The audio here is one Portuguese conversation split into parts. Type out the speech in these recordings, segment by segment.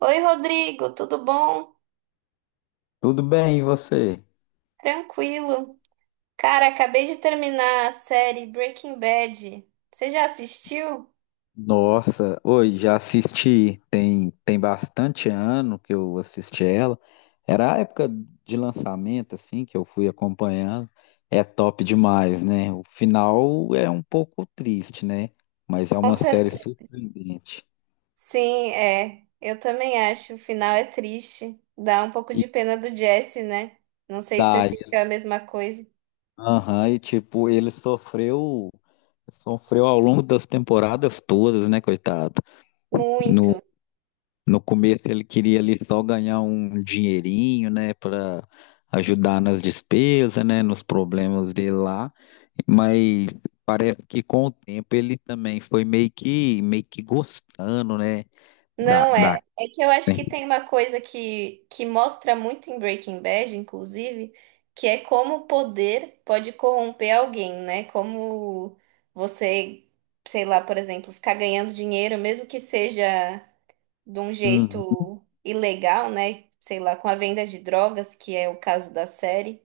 Oi, Rodrigo, tudo bom? Tudo bem, e você? Tranquilo. Cara, acabei de terminar a série Breaking Bad. Você já assistiu? Nossa, oi, já assisti, tem bastante ano que eu assisti ela. Era a época de lançamento, assim, que eu fui acompanhando. É top demais, né? O final é um pouco triste, né? Mas é Com uma série certeza. surpreendente. Sim, é. Eu também acho. O final é triste. Dá um pouco E de pena do Jesse, né? Não sei se você daí, sentiu a mesma coisa. aham, e tipo, sofreu ao longo das temporadas todas, né, coitado? No, Muito. No começo ele queria ali só ganhar um dinheirinho, né, para ajudar nas despesas, né, nos problemas dele lá, mas parece que com o tempo ele também foi meio que gostando, né, da Não, da é, é que eu acho né. que tem uma coisa que mostra muito em Breaking Bad, inclusive, que é como o poder pode corromper alguém, né? Como você, sei lá, por exemplo, ficar ganhando dinheiro, mesmo que seja de um Uhum. jeito ilegal, né? Sei lá, com a venda de drogas, que é o caso da série,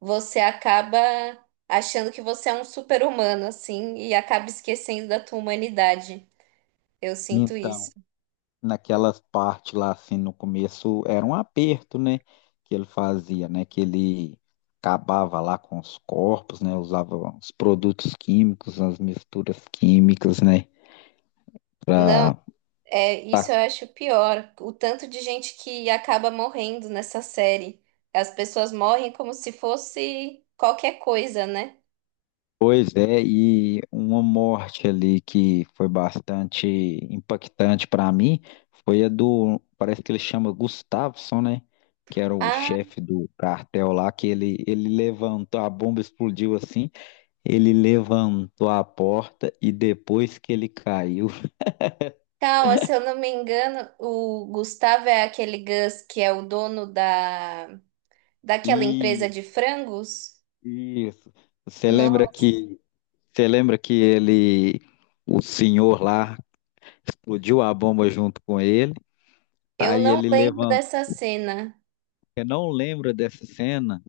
você acaba achando que você é um super-humano, assim, e acaba esquecendo da tua humanidade. Eu sinto isso. Então, naquelas partes lá assim no começo era um aperto, né, que ele fazia, né, que ele acabava lá com os corpos, né, usava os produtos químicos, as misturas químicas, né, Não. para... É, isso eu acho pior. O tanto de gente que acaba morrendo nessa série. As pessoas morrem como se fosse qualquer coisa, né? Pois é, e uma morte ali que foi bastante impactante para mim foi a do, parece que ele chama Gustafsson, né? Que era o Ah, chefe do cartel lá, que ele levantou, a bomba explodiu assim, ele levantou a porta e depois que ele caiu. calma, se eu não me engano, o Gustavo é aquele Gus que é o dono da daquela E empresa de frangos? isso. Você Não, lembra que você lembra que ele, o senhor lá, explodiu a bomba junto com ele, eu aí não ele lembro levantou. dessa cena. Eu não lembro dessa cena.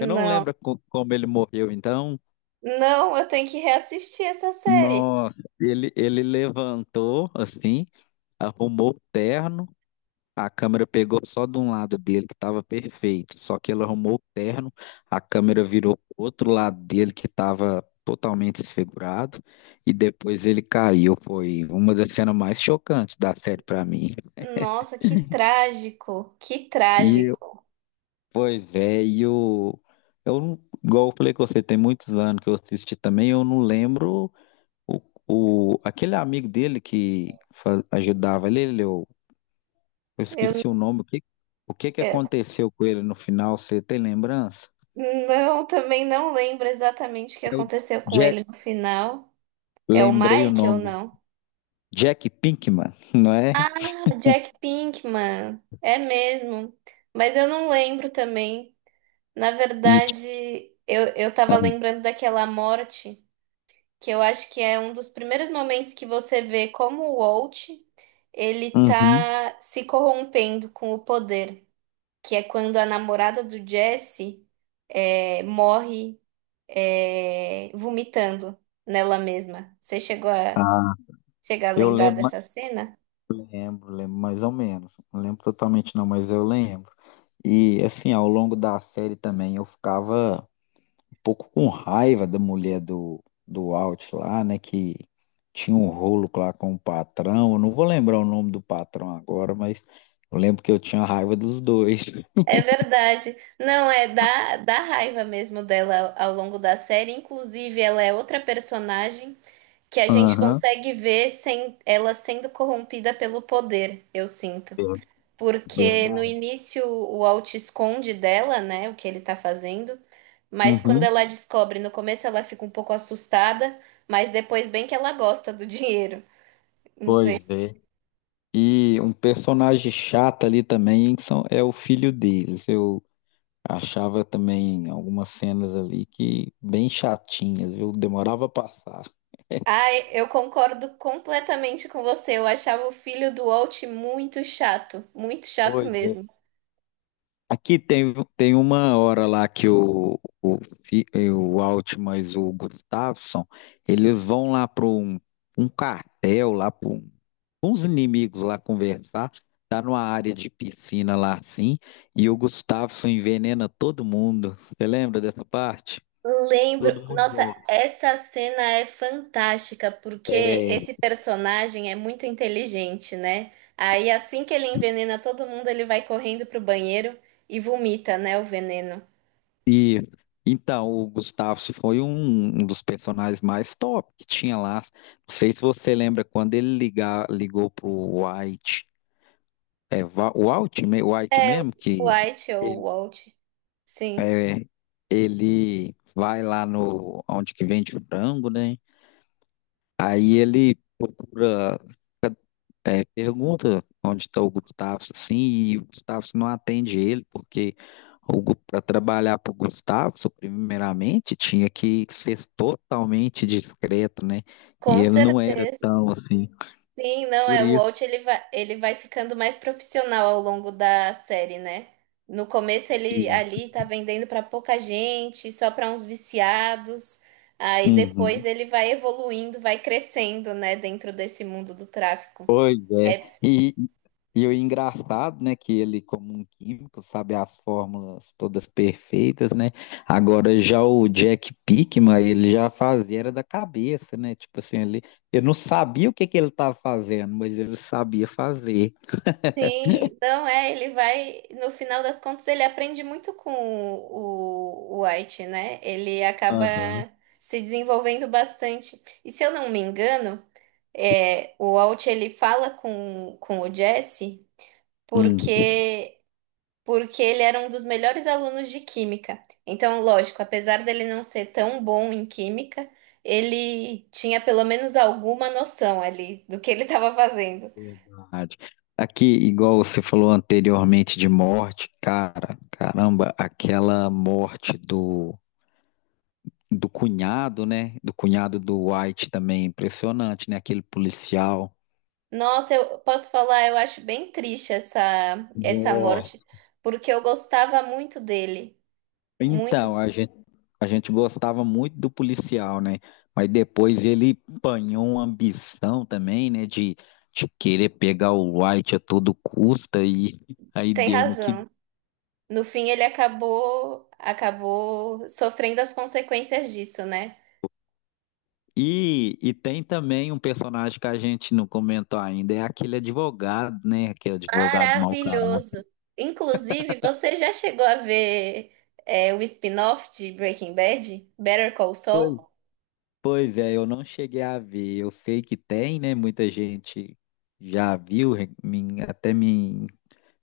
Eu não lembro como ele morreu, então. Não, eu tenho que reassistir essa série. Nossa, ele levantou, assim, arrumou o terno. A câmera pegou só de um lado dele, que estava perfeito. Só que ele arrumou o terno, a câmera virou pro outro lado dele, que estava totalmente desfigurado. E depois ele caiu. Foi uma das cenas mais chocantes da série para mim. Nossa, que trágico, que E trágico. Pois é, eu igual eu falei com você, tem muitos anos que eu assisti também, eu não lembro o, o, aquele amigo dele que ajudava ele, eu Eu, esqueci o nome, o que que eu- aconteceu com ele no final, você tem lembrança? Não, também não lembro exatamente o que É o aconteceu com Jack, ele no final. É o lembrei o Mike ou nome, não? Jack Pinkman, não é? Ah, o Jack Pinkman. É mesmo. Mas eu não lembro também. Na E, verdade, eu tava lembrando daquela morte, que eu acho que é um dos primeiros momentos que você vê como o Walt, ele Uhum. tá se corrompendo com o poder. Que é quando a namorada do Jesse é, morre é, vomitando nela mesma. Você chegou a Ah, chegar a eu lembrar lembro, dessa cena? lembro, lembro mais ou menos, não lembro totalmente não, mas eu lembro. E assim, ao longo da série também eu ficava pouco com raiva da mulher do Alt lá, né? Que tinha um rolo lá com o patrão. Eu não vou lembrar o nome do patrão agora, mas eu lembro que eu tinha raiva dos dois. É verdade. Não, é da raiva mesmo dela ao longo da série. Inclusive, ela é outra personagem que a gente Aham. consegue ver sem ela sendo corrompida pelo poder, eu sinto. Ver- Porque no Verdade. início o Alt esconde dela, né, o que ele tá fazendo. Mas quando Uhum, ela descobre, no começo ela fica um pouco assustada, mas depois bem que ela gosta do dinheiro. Não sei. pois é. E um personagem chato ali também que são, é o filho deles. Eu achava também algumas cenas ali que bem chatinhas, viu? Demorava a passar. Ai, eu concordo completamente com você. Eu achava o filho do Walt muito chato Pois é. mesmo. Aqui tem uma hora lá que o Altman e o Gustafsson, eles vão lá para um cartel, lá para um, uns inimigos lá conversar, tá numa área de piscina lá assim, e o Gustafsson envenena todo mundo. Você lembra dessa parte? Lembro, Todo mundo nossa, morre. essa cena é fantástica porque É. esse personagem é muito inteligente, né? Aí assim que ele envenena todo mundo, ele vai correndo pro banheiro e vomita, né, o veneno. E então, o Gustafsson foi um, um dos personagens mais top que tinha lá. Não sei se você lembra quando ligou pro White. É, o Altman, o White É, mesmo, o que White ou o ele, Walt. Sim, é, ele vai lá no onde que vende frango, né? Aí ele procura, é, pergunta onde está o Gustavo, assim, e o Gustavo não atende ele, porque para trabalhar para o Gustavo, primeiramente, tinha que ser totalmente discreto, né? E com ele não era certeza. tão assim. Sim, não, Por é, o isso Walt ele vai ficando mais profissional ao longo da série, né? No começo ele que. ali tá vendendo pra pouca gente, só pra uns viciados. Aí depois Uhum. ele vai evoluindo, vai crescendo, né, dentro desse mundo do tráfico. Pois é. É, E, e o engraçado, né, que ele, como um químico, sabe as fórmulas todas perfeitas, né? Agora já o Jack Pickman, ele já fazia era da cabeça, né? Tipo assim, ele, eu não sabia o que que ele estava fazendo, mas ele sabia fazer. sim, não é, ele vai, no final das contas ele aprende muito com o White, né? Ele acaba Aham. se desenvolvendo bastante. E se eu não me engano, é, o Walt ele fala com o Jesse Hum, porque porque ele era um dos melhores alunos de química. Então, lógico, apesar dele não ser tão bom em química, ele tinha pelo menos alguma noção ali do que ele estava fazendo. verdade. Aqui, igual você falou anteriormente de morte, cara, caramba, aquela morte do cunhado, né? Do cunhado do White também, impressionante, né? Aquele policial. Nossa, eu posso falar, eu acho bem triste essa Nossa. morte, porque eu gostava muito dele, muito. Então, a gente gostava muito do policial, né? Mas depois ele apanhou uma ambição também, né? De querer pegar o White a todo custa e aí Tem deu no que. razão. No fim, ele acabou sofrendo as consequências disso, né? E tem também um personagem que a gente não comentou ainda, é aquele advogado, né? Aquele advogado mau caráter. Maravilhoso. Inclusive, você já chegou a ver o spin-off de Breaking Bad, Better Call Saul? Pois é, eu não cheguei a ver. Eu sei que tem, né? Muita gente já viu,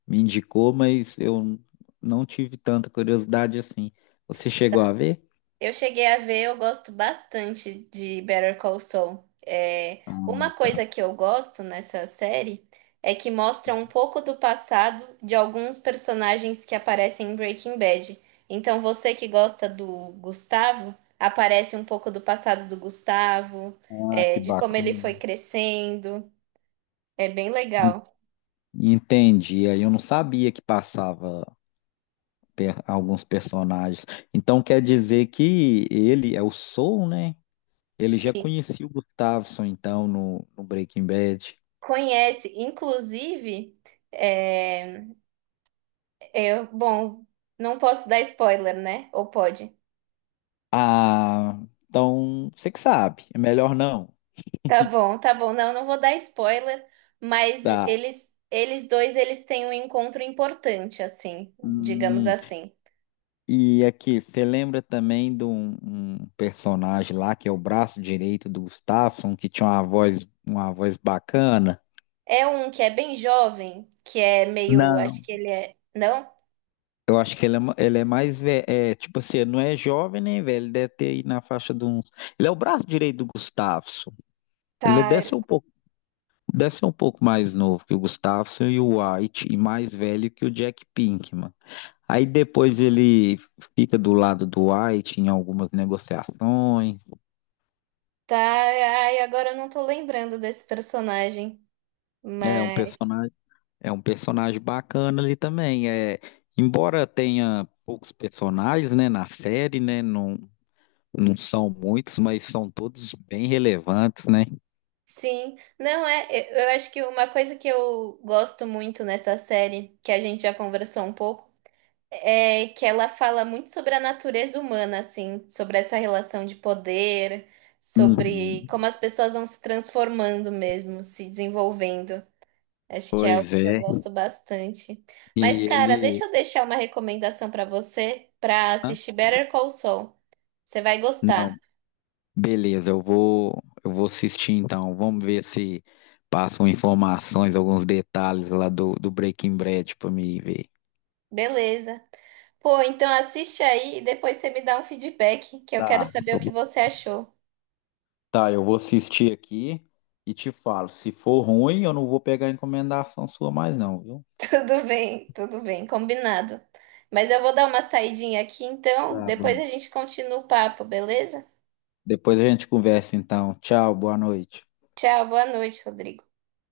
me indicou, mas eu não tive tanta curiosidade assim. Você chegou a ver? Eu cheguei a ver, eu gosto bastante de Better Call Saul. É, Ah, uma tá. coisa que eu gosto nessa série é que mostra um pouco do passado de alguns personagens que aparecem em Breaking Bad. Então, você que gosta do Gustavo, aparece um pouco do passado do Gustavo, Ah, é, que de como ele bacana. foi crescendo. É bem En- legal. Entendi. Aí eu não sabia que passava alguns personagens. Então quer dizer que ele é o Soul, né? Ele já Sim, conhecia o Gustavo, então, no Breaking Bad. conhece. Inclusive, é, eu, bom, não posso dar spoiler, né? Ou pode? Ah, então você que sabe, é melhor não. Tá bom, tá bom. Não, não vou dar spoiler, mas Tá. eles dois, eles têm um encontro importante, assim, digamos Hum, assim. e aqui, você lembra também de um personagem lá que é o braço direito do Gustafsson, que tinha uma voz bacana? É um que é bem jovem, que é meio, acho Não. que ele é, não? Eu acho que ele é, ele é mais velho, é, tipo assim, não é jovem nem velho, ele deve ter aí na faixa de uns. Ele é o braço direito do Gustafsson. Ele Tá, deve ser deve ser um pouco mais novo que o Gustafsson e o White, e mais velho que o Jack Pinkman. Aí depois ele fica do lado do White em algumas negociações. tá. Ai, agora eu não tô lembrando desse personagem, É um mas personagem, é um personagem bacana ali também. É, embora tenha poucos personagens, né, na série, né, não são muitos, mas são todos bem relevantes, né? sim, não é. Eu acho que uma coisa que eu gosto muito nessa série, que a gente já conversou um pouco, é que ela fala muito sobre a natureza humana, assim, sobre essa relação de poder, Uhum. sobre como as pessoas vão se transformando mesmo, se desenvolvendo. Acho que é algo Pois que eu é. gosto bastante. Mas, E cara, ele, deixa eu deixar uma recomendação para você para hã? assistir Better Call Saul. Você vai Não, gostar. beleza, eu vou assistir então. Vamos ver se passam informações, alguns detalhes lá do Breaking Bad para me ver. Beleza. Pô, então assiste aí e depois você me dá um feedback, que eu Tá, quero saber eu, o que vou- você achou. tá, eu vou assistir aqui e te falo. Se for ruim, eu não vou pegar encomendação sua mais, não, viu? Tudo bem, combinado. Mas eu vou dar uma saidinha aqui, então Tá depois bom. a gente continua o papo, beleza? Depois a gente conversa, então. Tchau, boa noite. Tchau, boa noite, Rodrigo.